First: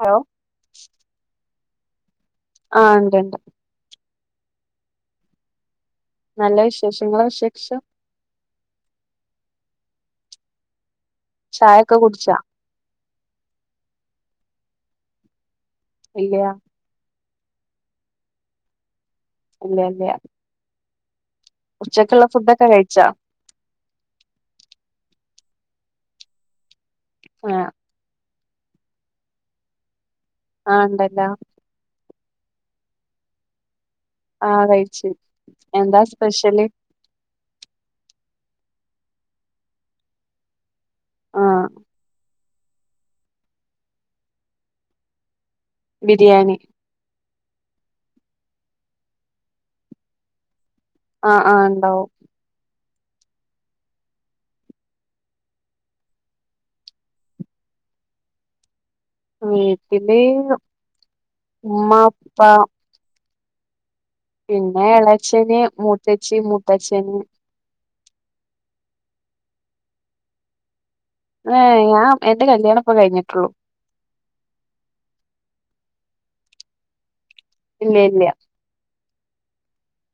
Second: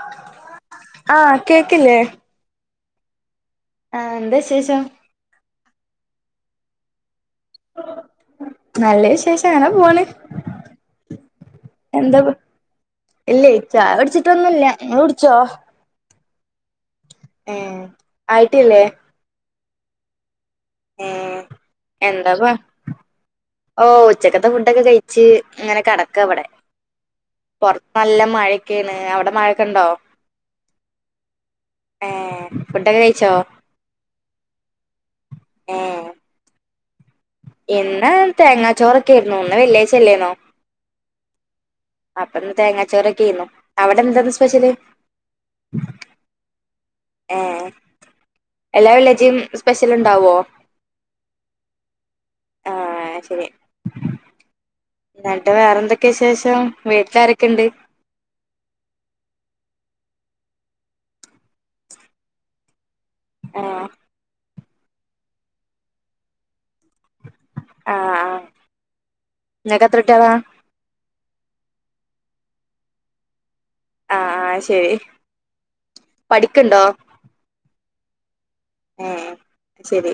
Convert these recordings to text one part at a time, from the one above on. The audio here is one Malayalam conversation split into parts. ഹലോ ആഹ് കേക്ക്ല്ലേ? ആഹ് ഇണ്ട്ണ്ട് ആഹ് ന്താ വിശേഷം? നല്ല വിശേഷം ഇങ്ങളെ വിശേഷം നല്ല വിശേഷം അങ്ങനെ പോണ് ചായക്കെ എന്താ കുടിച്ചാ? ഇല്ലേ ചായ കുട്ച്ചിട്ടൊന്നുല്ലാ ഇങ്ങള് കുട്ച്ചോ? ഇല്ല്യ ഏഹ് ആയിട്ടില്ലേ? ഇല്ല്യ ല്ല്യ ആഹ് ഉച്ചക്ള്ളെ ഫുഡൊക്കെ കഴിച്ചൊ? ഓ ഉച്ചക്കത്തെ ഫുഡൊക്കെ കഴിച്ച് ഇങ്ങനെ കേടക്കാ ഇവടെ [unintelligible] പൊർത്ത് നല്ല മഴൊക്കെണ് അവിടെ മഴൊക്കെണ്ടോ? ആഹ് ഇണ്ടല്ലോ ഏഹ് ഫുഡൊക്കെ കഴിച്ചോ? ആഹ് കഴിച്ച് എന്താ ഏഹ് സ്പെഷ്യല്? ഇന്ന് തേങ്ങാച്ചോറൊക്കെ ഏയ്രുന്നു ഇന്ന് വെള്ളിയാഴ്ചല്ലേന്നോ ആഹ് അപ്പ ന്ന് തേങ്ങാച്ചോറൊക്കെ ഏന്നു അവിടെന്താന്ന് ഇന്ന് സ്പെഷ്യല്? ബിരിയാണി ഏഹ് എല്ലാ വെള്ളിയാഴ്ച്ചിം സ്പെഷ്യല് ഇണ്ടാവോ? ആഹ് ആഹ് ഇണ്ടാവും ആഹ് ശെരി ഇന്നട്ട് വേറെന്തൊക്കെ വിശേഷം വീട്ടിലാരൊക്കെണ്ട്? വീട്ടില് ഉമ്മ, ഉപ്പ ആഹ് പിന്നെഎളച്ചന്, മൂത്തച്ചി, മൂത്തച്ഛന് ആഹ് ആഹ് ഇങ്ങക്ക് എത്ര കുട്യളാ? ഏഹ് ഞാം എന്റെ കല്യാണ പ്പം കഴിഞ്ട്ടൊള്ളൂ ആഹ് ആഹ് ശെരി പഠിക്ണ്ടോ? ഇല്ലെ ഇല്ലെ ഏഹ് ശെരി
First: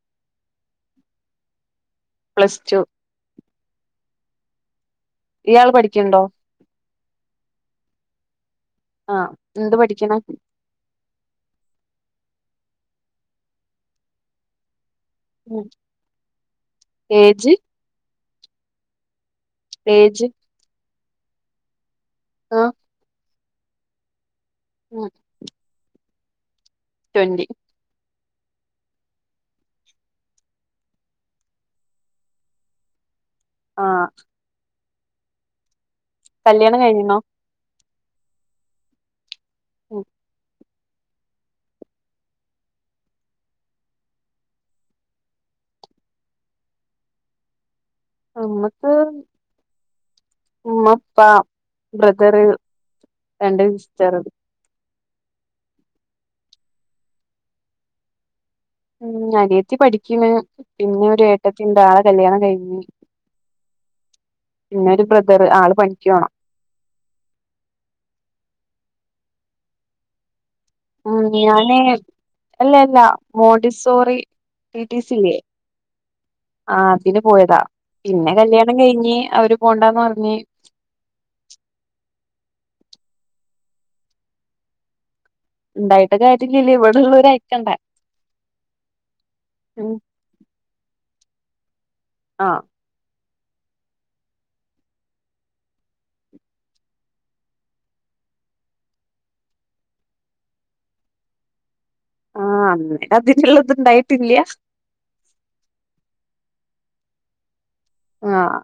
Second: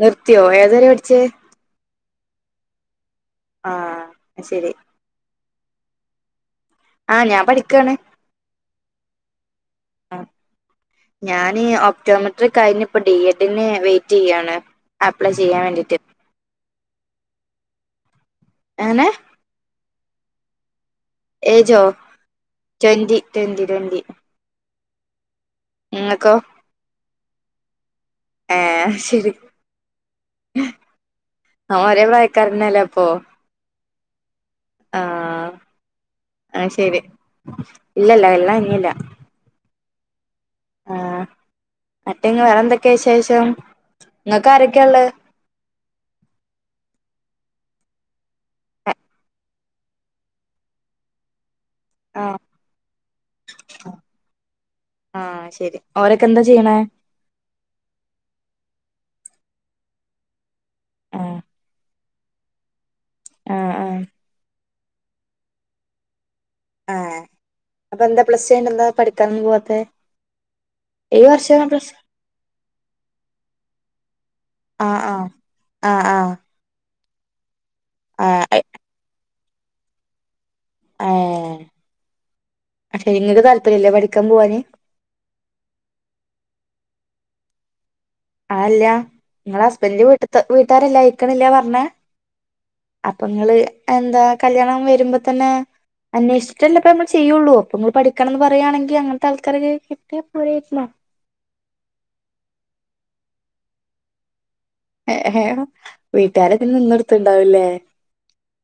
നിർതിയൊ ഏതരെ പഠ്ച്ചേ? പ്ലസ് ടു ആഹ് ശെരി ഇയാൾ പഠിക്കിണ്ടോ ആഹ് ഞാൻ പഠിക്കാണ് ആഹ് എന്ത് പഠിക്കണെ ഞാൻ ഒക്ടോമെട്രിക് കഴിഞ്ഞ് ഇപ്പ ഡി എഡിന് വെയിറ്റ് ചെയ്യാണ് അപ്ലൈ ചെയ്യാൻ വേണ്ടീയിട്ട്. ഏജ് എങ്ങനെ ഏജ് ഏജോ ആഹ് ട്വന്റി ട്വന്റി ട്വന്റി ഉം നിങ്ങക്കൊ ട്വന്റി ഏ ശരി നമ്മളൊരേപ്രായക്കാരതന്നല്ലേ അപ്പൊ ആഹ് ആഹ് അയ് കല്യാണം ശരി കഴിഞ്ഞിണോ ഇല്ലയില്ല കല്യാണം കഴിഞ്ഞീല്ല. ഉം ആഹ് അറ്റങ്ങ് വേറെ എന്തൊക്കെയ വിശേഷം ഇങ്ങൾക്കാരൊക്കെയാ ഇള്ള് നമ്മക്ക് ഉമ്മ ഉപ്പാ ആഹ് ബ്രദറ് രണ്ട് സിസ്റ്റർ ആഹ് ശരി ഓരൊക്കെ എന്താ ചെയ്യണെ ഉം അനിയത്തി പഠിക്കണ് പിന്നെ ഒരു ആഹ് ഏട്ടത്തിയിണ്ട് അവളെ കല്യാണം കഴിഞ്ഞ്- ആഹ് ആഹ് പിന്നെ ഒരു ബ്രദറ് ആള് പണിക്ക്‌ പോണ് ആഹ് അപ്പം എന്താ പ്ലസ് റ്റു കയിഞ്ഞന്താ പഠിക്കാനൊന്നും പോവാത്തെ? ഉം ഈ വർഷം ഞാന് പ്ലസ് അല്ലല്ല മോഡി സോറി ടി ആഹ് ടി സി ആഹ് ഇല്ലേ ആഹ് ആഹ് ആഹ് അതിന് പോയതാ പിന്നെ ആഹ് കല്യാണം കഴിഞ്ഞ് അവര് പോണ്ടാന്ന് പറഞ്ഞ് ആഹ് ഏഹ് അത്ശരി ഇങ്ങക്ക് താല്പര്യല്ലേ പഠിക്കാൻ പോവാന് ഉണ്ടായിട്ട് കാര്യല്ലല്ലോ ഇവിടെള്ളോര് അയക്കണ്ടേ അതല്ല ഇങ്ങളെ ഉം ഹസ്ബന്റിന്റെ വീട്ട് ത്തെ വീട്ടാരല്ലേ അയിക്കണില്ല പറഞ്ഞേ ആഹ് അപ്പൊങ്ങള് എന്താ കല്യാണം വരുമ്പോ തന്നെ- അന്വേഷിച്ചിട്ട്ല്ലോ ഇപ്പൊ നമ്മള് ചെയ്യൊള്ളൂ അപ്പൊ നിങ്ങള് പഠിക്കണംന്ന് പറയാണെങ്കിൽ അങ്ങനത്തെ ആൾക്കാരൊക്കെ കെട്ടിയാ പോരായ്ന്നോ ആഹ് അന്ന് അതിനുള്ള ഇത്ണ്ടായിട്ടില്ല. വീട്ടുകാരുടെ ഇതിന് നിന്നൊടുത്ത്ണ്ടാവൂല്ലേ ആഹ്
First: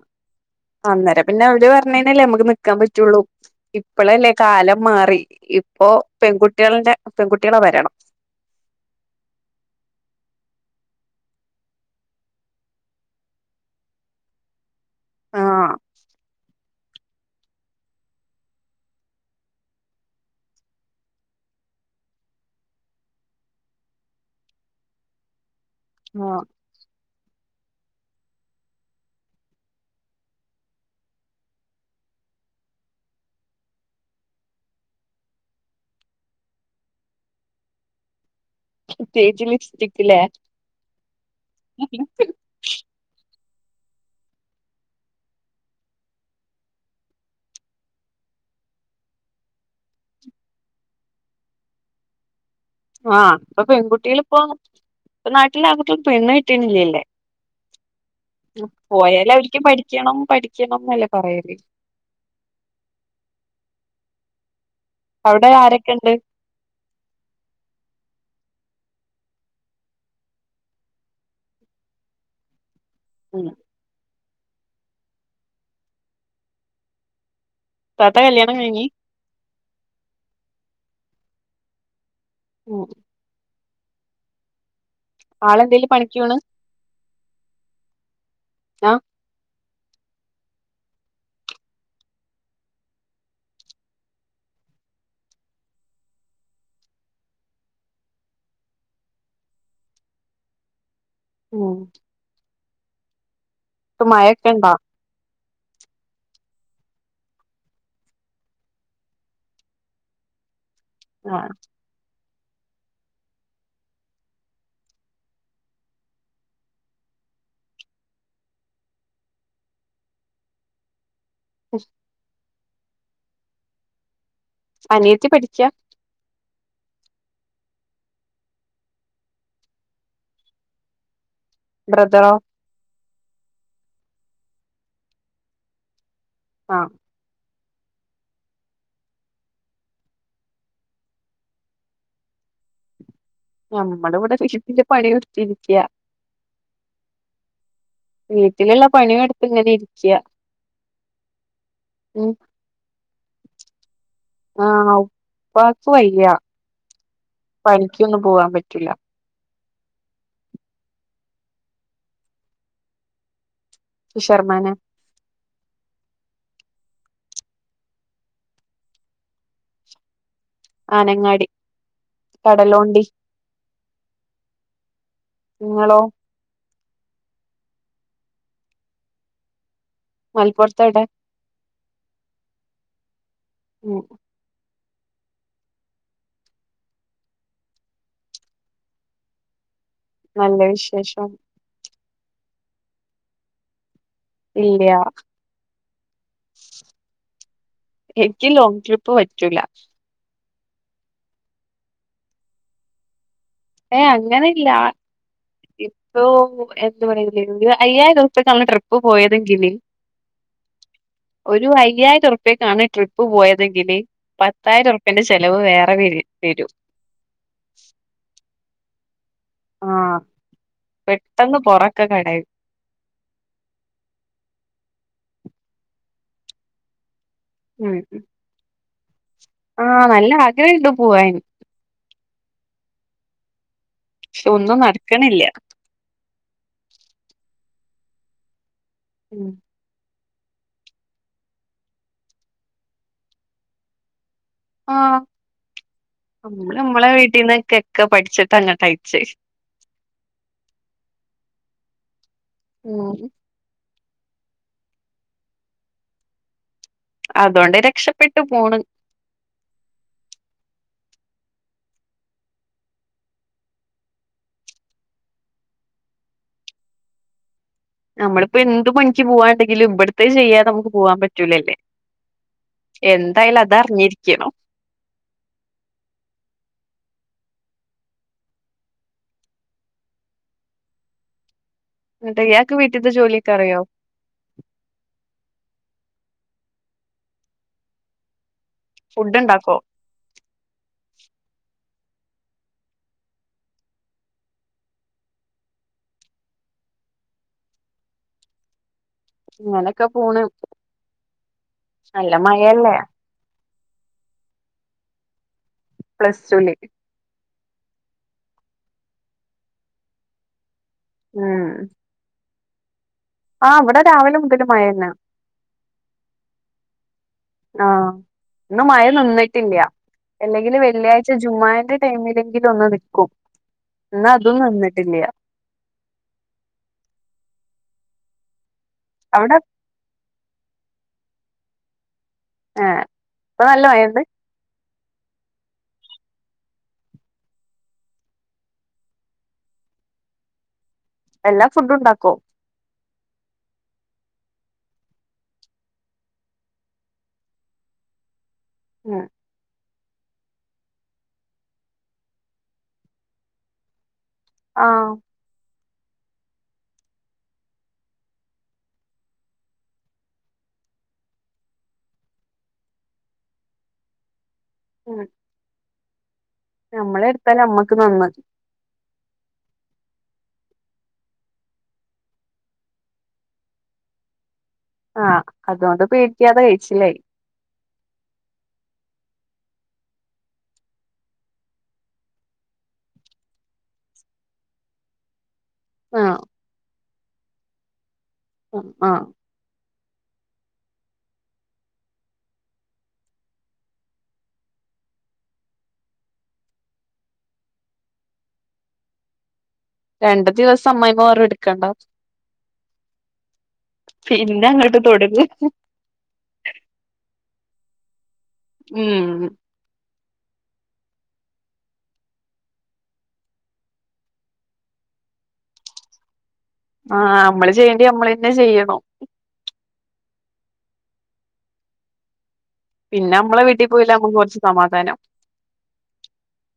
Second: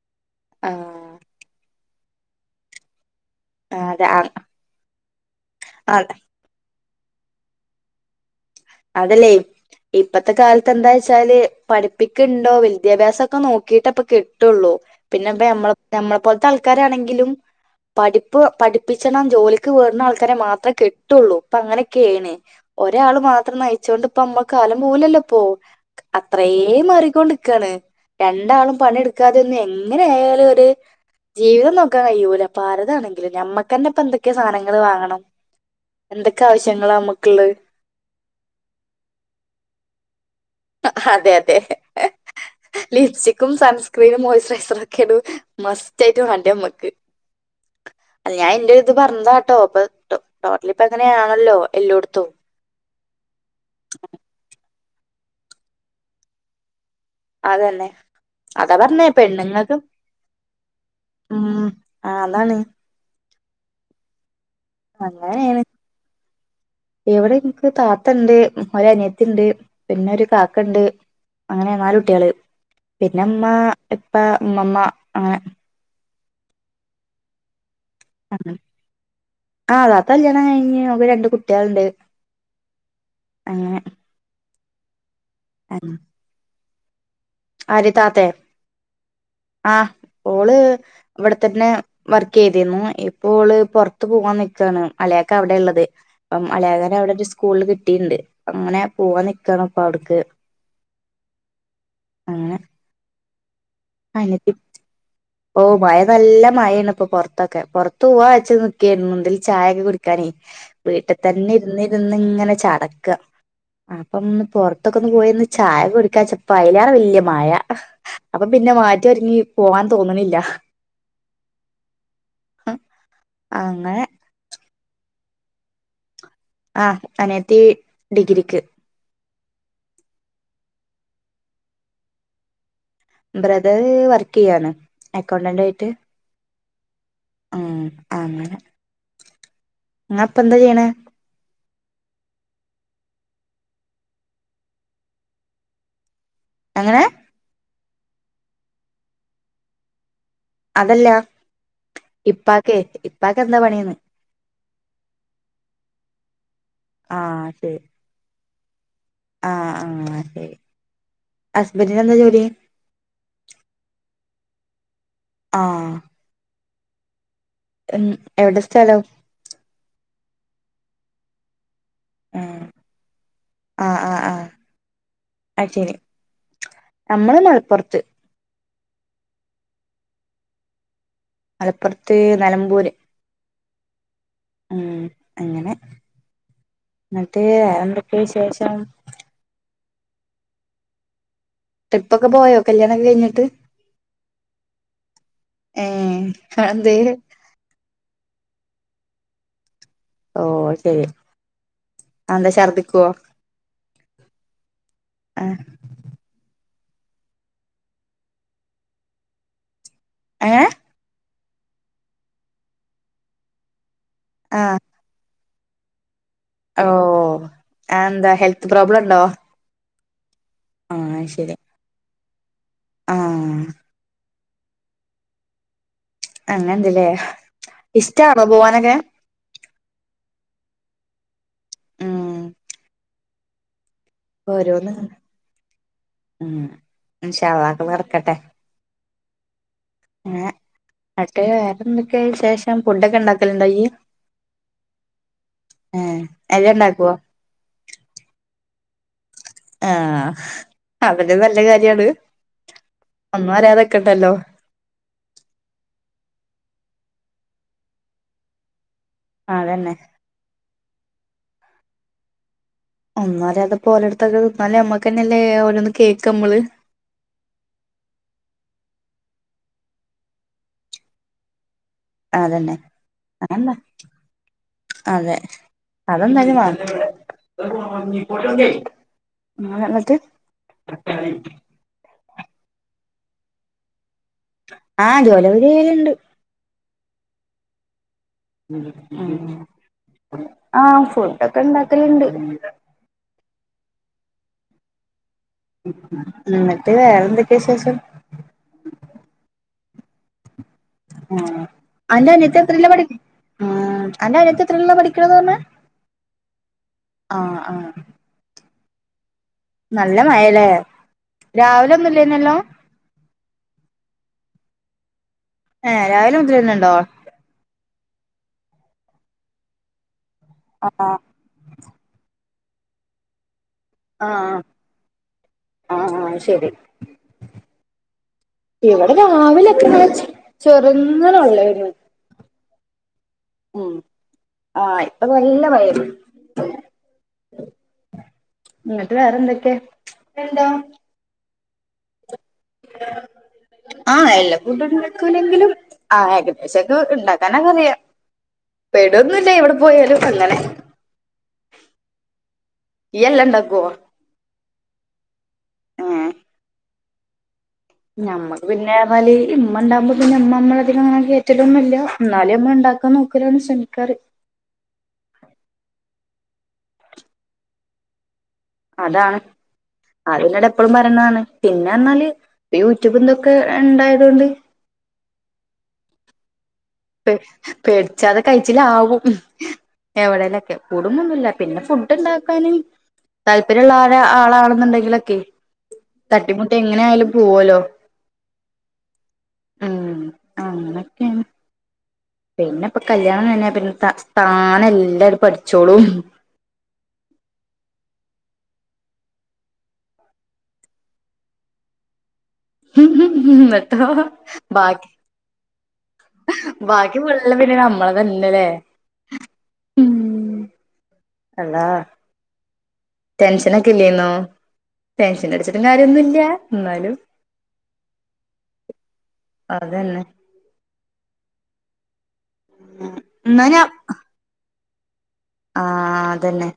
അന്നേരം പിന്നെ അവര് പറഞ്ഞേന്നല്ലേ നമുക്ക് നിക്കാൻ പറ്റുള്ളൂ. അതെ ഇപ്പളല്ലേ കാലം മാറി ഇപ്പോ അഹ് പെൺകുട്ടികളിന്റെ പെൺകുട്ടികളെ വരണം അതല്ലേ ഇപ്പത്തെ കാലത്ത് എന്താ വെച്ചാല് പഠിപ്പിക്കുണ്ടോ വിദ്യാഭ്യാസൊക്കെ നോക്കിട്ട ഇപ്പൊ കെട്ടൊള്ളു പിന്നെപ്പ ആഹ് നമ്മളെ പോലത്തെ ആൾക്കാരാണെങ്കിലും- പഠിപ്പ് പഠിപ്പിച്ചെണ്ണം ജോലിക്ക് വിടുന്ന ആൾക്കാരെ മാത്രേ കെട്ടുള്ളൂ ഇപ്പൊ അങ്ങനെയാ ചെയ്യണേ ഒരാള് മാത്രം നയിച്ചൊണ്ട് ഇപ്പ നമ്മ കാലം പോവൂലല്ലോ ഇപ്പോ അത്രയും- [unintelligible] മാറിക്കൊണ്ട്ക്കാണ് രണ്ടാളും പണിടുക്കാതെ ഒന്നും എങ്ങനെ ആയാലും ഒരു- ജീവിതം നോക്കാൻ കഴിയൂല ഇപ്പ ആരതാണെങ്കിലും ഞമ്മക്ക് തന്നെ ഇപ്പൊ എന്തൊക്കെയോ സാധനങ്ങള് വാങ്ങണം. എന്തൊക്കെ ആവശ്യങ്ങളാ നമ്മക്കുള്ളത് പ്രത്യേകിച്ച് ലിപ്സ്റ്റിക്ക് ഇല്ലേ അതെ അതെ ലിപ്സ്റ്റിക്കും സൺസ്ക്രീനും മോയ്സ്റ്ററൈസറൊക്കെയാണ് മസ്റ്റ് ആയിട്ട് വേണ്ടേ നമ്മക്ക് അല്ല ഞാൻ ഇന്റെ ഒരിത് പറഞ്ഞതാട്ടോ ഇപ്പ [unintelligible] ട്ടോ ടോട്ടല് ഇപ്പ അങ്ങനെയാണല്ലോ എല്ലോട്ത്തും ആഹ് ഇപ്പൊ പെൺകുട്ടികളിപ്പോ ഇപ്പ നാട്ടിലാങ്കുട്യാൾക്ക് പെണ്ണ് കിട്ടീണില്ലല്ലേ അതന്നെ അതാ പറഞ്ഞേ പോയാലവരിക്ക് പെണ്ണുങ്ങൾക്ക് പഠിക്കണം പഠിക്കണംന്നല്ലേ പറയല് ഉം ആ അതാണ് അവിടെ ആരൊക്കെണ്ട് ഇവിടെനിക്ക് താത്തണ്ട് ഒരനിയത്തിണ്ട് പിന്നെരു കാക്കണ്ട് അങ്ങനെ നാല് കുട്ട്യേള് ഉം പിന്നെമ്മാ ഇപ്പാ ഉമ്മമ്മ അങ്ങനെ താത്ത കല്ല്യാണം കഴിഞ്ഞി ആഹ് താത്ത കല്ല്യാണം കഴിഞ്ഞ് ഓൾക്ക് രണ്ട് കുട്ട്യേള്ണ്ട് ഉം അങ്ങനെ ആളെന്തേലും പണിക്കോണ് ആര് താത്തേ ആ ആഹ് ഓള് ഇവിടെത്തന്നേ വർക്കീതിരുന്നു ഇപ്പോള് പൊറത്ത് പോവ്വാൻ നിക്കാണ് അളിയാക്ക അവിടെള്ളത് അപ്പം അളിയാക്കാന്റവടെ ഒരു സ്കൂളിൽ കിട്ടീണ്ട് അങ്ങനെ പോവ്വാൻ നിക്കാണ് അപ്പവിട്ക്ക് ഉം അങ്ങനെ ഇപ്പൊ മഴൊക്കെ അനിയത്തി ഇണ്ടാ ഓ മയ നല്ല മയേണ്പ്പൊ പൊറത്തൊക്കെ പൊറത്തൂവ്വാ വെച്ച് നിക്കേരുന്നുന്തേൽ ചായൊക്കെ കുടിക്കാനേ വീട്ടിത്തന്നെ ആഹ് ഇര്ന്നിരുന്ന് ഇങ്ങനെ ചടക്കാ അപ്പംന്ന് പൊറത്തൊക്കൊന്ന് പോയൊന്ന് ചായ കുടിക്കാച്ചപ്പ അയ്ലേറെ വല്ല്യേ മയ അപ്പം പിന്നെ മാറ്റി ഒരുങ്ങി പോവാൻ തോന്ന്ണില്ല കുഷ് അങ്ങനെ അനിയത്തി പഠിക്ക ആഹ് അനിയത്തീ ഡിഗ്രിക്ക് ബ്രദറോ ബ്രദർ വർക്ക്യ്യാണ് അക്കൗണ്ടന്റായിട്ട് ആഹ് ഉം അങ്ങനെ ഇങ്ങപ്പന്താ ചെയ്യണേ ഞമ്മള്വ്ടെ വീട്ടില് പണിയെട്ത്തിരിക്ക്യാ എങ്ങനേ വീട്ടില്ള്ള പണിയെടുത്ത്ങ്ങനെ ഇരിക്ക്യാ അതല്ലാ ഇപ്പാക്കേ ഇപ്പാക്കെന്താ പണീന്ന് ആഹ് ഉപ്പാക്ക് വയ്യ ആഹ് പണിക്കൊന്നും പോവ്വാൻ പറ്റില്ല ആഹ് ആഹ ശരി ഹസ്ബന്റിനെന്താ ജോലി ഫി ശർമാനെ ആഹ് ഉം എവടെ സ്ഥലം ആനങ്ങാടി ഉം കടലുണ്ടി ആ ആ ആ ഇങ്ങളോ ഞമ്മള് മലപ്പുറത്ത് മലപ്പുറത്തെവടെ മലപ്പുറത്ത് നി ലമ്പൂര് ഉം ഉം അങ്ങനെ ന്നിട്ട് വേറെന്തൊക്കേ വിശേഷം നല്ല വിശേഷം ട്രിപ്പൊക്കെ പോയോ കല്ല്യാണൊക്കെ കഴിഞ്ഞിട്ട് ഇല്ല്യാ ഏ അതെന്തേ എനിക്ക് ലോങ്ങ് ട്രിപ്പ് പറ്റൂല ഓ ശരി എന്താ ഛർദിക്കുവോ ഏഹ് അങ്ങനെല്ല ആഹ് ഇപ്പൊ എന്ത് പറല അയ്യായിരം ദിവസത്തേക്ക് നമ്മള് ട്രിപ്പ് പോയതെങ്കിൽ ഏഹ് ഒരു അയ്യായിരം ഉറുപക്കാണ് ട്രിപ്പ് പോയതെങ്കിൽ ആഹ് പത്തായിരംറ എന്റെ ചെിലവ് വേറെ വ വരും ഓ അഎന്താ ഹെൽത്ത് പ്രോബ്ലം ഉണ്ടോ ആഹ് ആഹ് ശരി പുറൊക്കെ കട ആഹ് അങ്ങനെന്തല്ലേ ഉം ഇഷ്ടാണോ പോവാനൊക്കെ ആഹ് നല്ല ആഗ്രഹംണ്ട് പോവന് ഉം പക്ഷെ ഒന്നും ഓരോന്ന് നടക്കണില്ല ഉം ഇനുശള്ളക്കെ നടക്കട്ടെ ഉം ഏഹ് അട്ടേ വേറെന്തൊക്കെ ശേഷം ഫുഡൊക്കെ ഉണ്ടാക്കലുണ്ടോയ ആഹ് ഏഹ് എല്ലാം നമ്മള് നമ്മളെ ഉണ്ടാക്കുവോ വീട്ടിൽന്ന്ക്കക്കെ പഠിച്ചിട്ട് അങ്ങട്ടയിച്ചേ ആഹ് അതൊരു നല്ല കാര്യാണ് ത് ഉം ഒന്നും അറിയതൊക്കെണ്ടല്ലോ അതുകൊണ്ട് രക്ഷപ്പെട്ടു പോണ് ആതന്നെ ഒന്നാലേ അതപ്പോ ഓലടത്തൊക്കെ നിന്നാലേ നമ്മക്ക്ന്നെല്ലേ ഓരോന്ന് കേൾക്ക നമ്മള് നമ്മളിപ്പോ എന്ത് പണിക്ക് പോവാണ്ടെങ്കിലും ഇവിടത്തെ ചെയ്യാതെ നമുക്ക് പോകവാൻ പറ്റൂലല്ലേ അതന്നെ എന്തായാലും അത് അതന്നെ അറിഞ്ഞിരിക്കണം അതെ അതെന്തായാലും മാ ആഹ്ന്നിട്ട് അഹ് ഇയാൾക്ക് വീട്ടിന്റെ ജോലിയൊക്ക് അറിയോ ആഹ് ജോലപരിലുണ്ട് ഫുഡ് ഉണ്ടാക്കോ ആഹ് ഫുഡൊക്കെ ഉണ്ടാക്കലുണ്ട് ഉം മട്ടത എന്തൊക്കെയ വി ശേഷം അങ്ങനൊക്കെ പോണ് എന്റെറെ നല്ല അന്നത്തെ ത്രില് മഴയല്ലേ പഠ എന്റെറെ അത്തെ ത്രില്ല പഠിക്കണന്ന് പറഞ്ഞ പ്ലസ് റ്റൂല് ആഹ് ആഹ് നല്ല മഴല്ലേ ഉം രാവിലെ ഒന്നുംല്ലന്നല്ലോ ആഹ് ഇവിടെ രാവിലെ മുതൽ മഴ തന്നെ ഏഹ് രാവിലെ മുതിൽ വന്നണ്ടോ ആഹ് ഒന്ന്മഴ നിന്നിട്ടില്ല അല്ലെങ്കില് ആഹ് വെള്ളിയാഴ്ച ജുമ്മാന്റെ ടൈമിലെങ്കിലും ഒന്ന് വിൽക്കും ആഹ് എന്നാ ആഹ് അതൊന്നും നിന്നിട്ടില്ല ആഹ് ആ യ്ശരി ഇവിടെ അവിടെ [unintelligible] ചെറുങ്ങന ഉള്ളായിരുന്നു ആഹ് ഇപ്പൊ നല്ല ഉം മയണ്ട് ആഹ് ഇപ്പൊ നല്ല മഴണ്ട് എന്നങ്ങട്ട് വേറെന്തൊക്കെ എന്തോ എല്ലാ ഫുഡ്ണ്ടാക്കോ ആഹ് എല്ലാ ഫുഡുണ്ടാക്കൂല്ലെങ്കിലും ആഹ് ഏകദേശൊക്കെ ഇണ്ടാക്കാനക്കെ അറിയ ഉം പെടൊന്നുല്ല എവിടെ പോയാലും അങ്ങനെ ഇയ്യ് എല്ലണ്ടാക്കോ ആഹ് ഏഹ് ഞമ്മക്ക് പിന്നേറ്ഞ്ഞാല് ഇമ്മ ഇണ്ടാവുമ്പോ പിന്നെ ഇമ്മ നമ്മളധികങ്ങനെ കേറ്റെലൊന്നുല്ല ഇന്നാലും നമ്മള് ഇണ്ടാക്കാൻ നോ ക്കലാണ് ശ്രമിക്കാറ് ഉം നമ്മളെട്ത്താല് നമ്മക്ക് നന്ന് അതാണ് അത് ഇന്നോട് എപ്പളും പറീണാണ് പിന്നെറ്ഞ്ഞാല് ഇപ്പ യൂട്യൂബ് ഇതൊക്കെ ഇണ്ടായതോണ്ട് ആഹ് അതോണ്ട് പേടിക്കാതെ കഴിച്ചിലായി പേടിച്ചാതെ കഴിച്ചിലാവും എവിടെേലൊക്കെ കൂട്ങ്ങോന്നുല്ല പിന്നെ ഫുഡ് ഇണ്ടാക്കാനും താല്പര്യള്ളരാ ആളാണ്ന്ന്ണ്ടെങ്കിലൊക്കെ ആഹ് തട്ടിമുട്ടി എങ്ങനെയാലും പോവല്ലോ ഉം ആഹ് ഉം അങ്ങനൊക്ക്യാണ് പിന്നെപ്പ കല്യാണം കഴിഞ്ഞ പിന്നെ ത താനെ എല്ലാണ്ട് പഠിച്ചോളും രണ്ട് ദിവസം അമ്മമായിമ്മ പറിം ഇട്ക്കണ്ടാന്ന് ഇന്നട്ടോ പിന്നെ ബാ അങ്ങോട്ട് തൊടങ്ങും ബാക്കി ഫുള്ള് പിന്നെ നമ്മളെതെന്നെല്ലേ ഉം മ്മ് അള്ളാ ടെൻഷനൊക്കെ ഇല്ലേന്നോ ടെൻഷനടിച്ചിട്ടും കാര്യോന്നും ഇല്ല ആഹ് നമ്മള് ചെയ്യേണ്ട്യ നമ്മളന്നെ ചെയ്യണം അതന്നെ പിന്നെ നമ്മള എന്നാ വീട്ടി പോയില്ല നമുക്ക് കൊറച്ച് സമാധാനം ആഹ് അതന്നെ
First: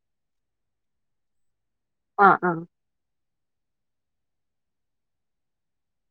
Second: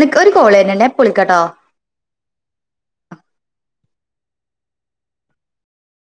നിക്ക് ഒര് കോളെര്ന്ണ്ട് ഞാൻ ഇപ്പൊ വിളിക്കട്ടോ ആഹ് ആഹ്